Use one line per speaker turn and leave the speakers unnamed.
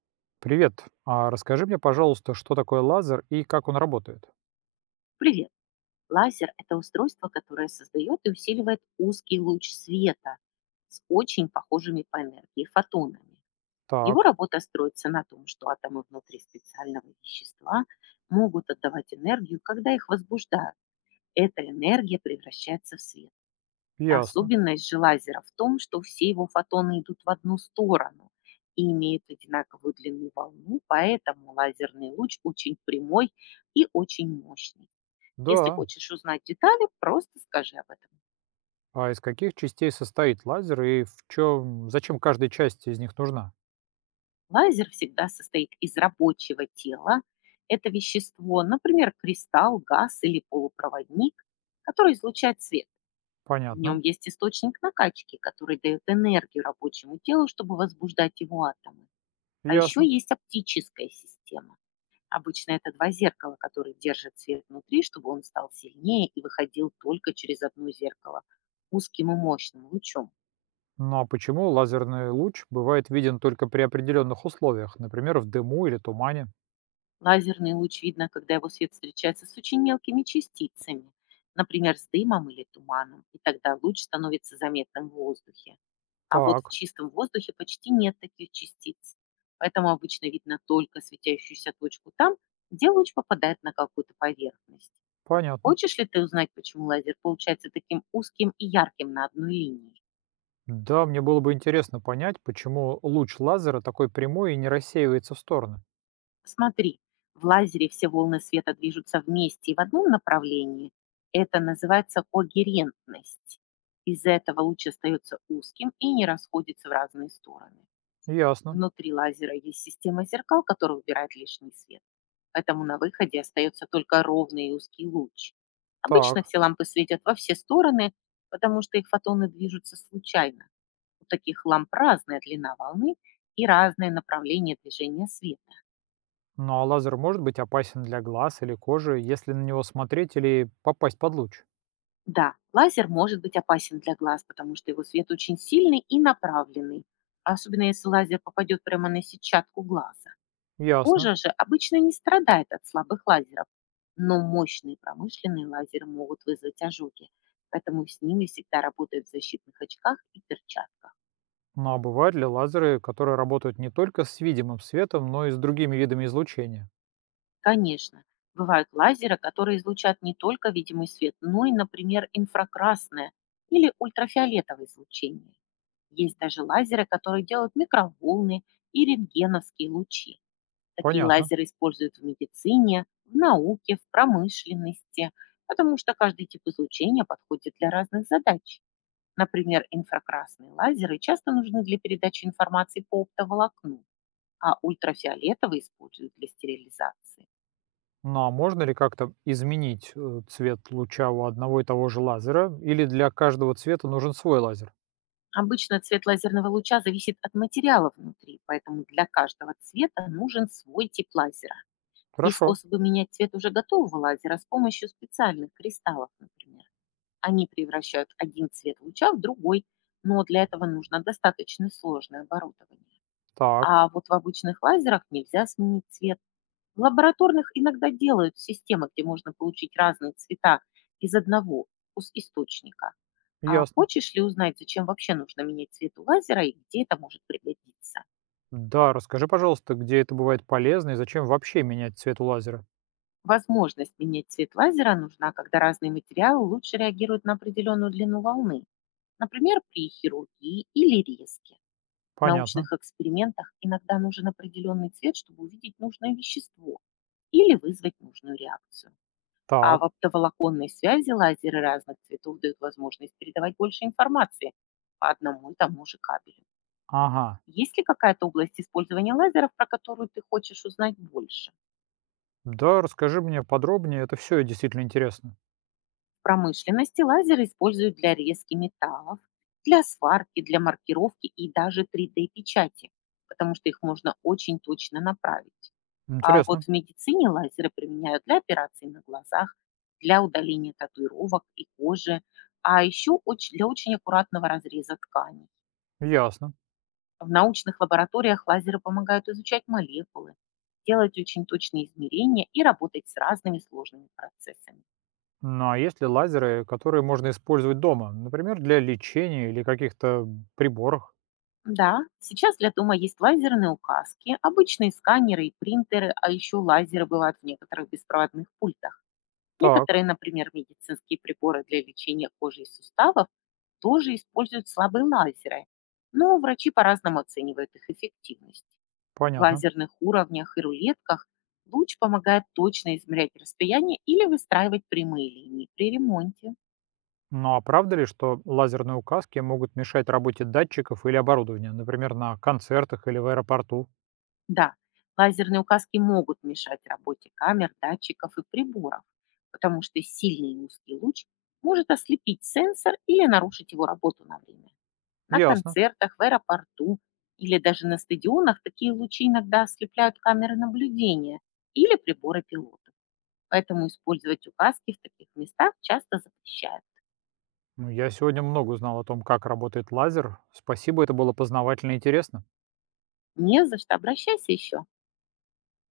Привет. А расскажи мне, пожалуйста, что такое лазер и как он работает?
Привет. Лазер– это устройство, которое создает и усиливает узкий луч света с очень похожими по энергии фотонами. Его
Так,
работа строится на том, что атомы внутри специального вещества могут отдавать энергию, когда их возбуждают. Эта энергия превращается в свет.
ясно.
Особенность же лазера в том, что все его фотоны идут в одну сторону и имеют одинаковую длину волны, поэтому лазерный луч очень прямой и очень мощный. Если
Да.
хочешь узнать детали, просто скажи об этом.
А из каких частей состоит лазер и в чем, зачем каждая часть из них нужна?
Лазер всегда состоит из рабочего тела. Это вещество, например, кристалл, газ или полупроводник, который излучает свет. В
Понятно.
нем есть источник накачки, который дает энергию рабочему телу, чтобы возбуждать его атомы. А еще
Ясно.
есть оптическая система. Обычно это два зеркала, которые держат свет внутри, чтобы он стал сильнее и выходил только через одно зеркало узким и мощным лучом.
Ну а почему лазерный луч бывает виден только при определенных условиях, например, в дыму или тумане?
Лазерный луч видно, когда его свет встречается с очень мелкими частицами, например, с дымом или туманом, и тогда луч становится заметным в воздухе. А вот в
Так,
чистом воздухе почти нет таких частиц. Поэтому обычно видно только светящуюся точку там, где луч попадает на какую-то поверхность.
понятно.
Хочешь ли ты узнать, почему лазер получается таким узким и ярким на одной линии?
Да, мне было бы интересно понять, почему луч лазера такой прямой и не рассеивается в стороны.
Смотри, в лазере все волны света движутся вместе и в одном направлении. Это называется когерентность. Из-за этого луч остается узким и не расходится в разные стороны.
Ясно.
Внутри лазера есть система зеркал, которая убирает лишний свет. Поэтому на выходе остается только ровный и узкий луч. Обычно
Так.
все лампы светят во все стороны, потому что их фотоны движутся случайно. У таких ламп разная длина волны и разное направление движения света.
Ну а лазер может быть опасен для глаз или кожи, если на него смотреть или попасть под луч?
Да, лазер может быть опасен для глаз, потому что его свет очень сильный и направленный, особенно если лазер попадет прямо на сетчатку глаза.
Ясно.
Кожа же обычно не страдает от слабых лазеров, но мощные промышленные лазеры могут вызвать ожоги, поэтому с ними всегда работают в защитных очках и перчатках.
Ну а бывают ли лазеры, которые работают не только с видимым светом, но и с другими видами излучения?
Конечно. Бывают лазеры, которые излучат не только видимый свет, но и, например, инфракрасное или ультрафиолетовое излучение. Есть даже лазеры, которые делают микроволны и рентгеновские лучи. Такие
Понятно.
лазеры используют в медицине, в науке, в промышленности, потому что каждый тип излучения подходит для разных задач. Например, инфракрасные лазеры часто нужны для передачи информации по оптоволокну, а ультрафиолетовые используют для стерилизации.
Ну а можно ли как-то изменить цвет луча у одного и того же лазера? Или для каждого цвета нужен свой лазер?
Обычно цвет лазерного луча зависит от материала внутри, поэтому для каждого цвета нужен свой тип лазера. Есть
Хорошо.
способы менять цвет уже готового лазера с помощью специальных кристаллов, например. Они превращают один цвет луча в другой, но для этого нужно достаточно сложное оборудование.
Так,
А вот в обычных лазерах нельзя сменить цвет. В лабораторных иногда делают системы, где можно получить разные цвета из одного источника. А
ясно.
хочешь ли узнать, зачем вообще нужно менять цвет у лазера и где это может пригодиться?
Да, расскажи, пожалуйста, где это бывает полезно и зачем вообще менять цвет у лазера?
Возможность менять цвет лазера нужна, когда разные материалы лучше реагируют на определенную длину волны, например, при хирургии или резке. В
Понятно.
научных экспериментах иногда нужен определенный цвет, чтобы увидеть нужное вещество или вызвать нужную реакцию. А в
Так.
оптоволоконной связи лазеры разных цветов дают возможность передавать больше информации по одному и тому же кабелю.
Ага.
Есть ли какая-то область использования лазеров, про которую ты хочешь узнать больше?
Да, расскажи мне подробнее, это все действительно интересно.
В промышленности лазеры используют для резки металлов, для сварки, для маркировки и даже 3D-печати, потому что их можно очень точно направить. А вот
Интересно,
в медицине лазеры применяют для операций на глазах, для удаления татуировок и кожи, а еще для очень аккуратного разреза тканей.
ясно.
В научных лабораториях лазеры помогают изучать молекулы, делать очень точные измерения и работать с разными сложными процессами.
Ну а есть ли лазеры, которые можно использовать дома, например, для лечения или каких-то приборах?
Да, сейчас для дома есть лазерные указки, обычные сканеры и принтеры, а еще лазеры бывают в некоторых беспроводных пультах.
Так,
Некоторые, например, медицинские приборы для лечения кожи и суставов тоже используют слабые лазеры, но врачи по-разному оценивают их эффективность. В
понятно.
лазерных уровнях и рулетках луч помогает точно измерять расстояние или выстраивать прямые линии при ремонте.
Ну а правда ли, что лазерные указки могут мешать работе датчиков или оборудования, например, на концертах или в аэропорту?
Да, лазерные указки могут мешать работе камер, датчиков и приборов, потому что сильный и узкий луч может ослепить сенсор или нарушить его работу на время. На
Ясно.
концертах, в аэропорту или даже на стадионах такие лучи иногда ослепляют камеры наблюдения или приборы пилотов. Поэтому использовать указки в таких местах часто запрещают.
Ну, я сегодня много узнал о том, как работает лазер. Спасибо, это было познавательно и интересно.
Не за что, обращайся еще.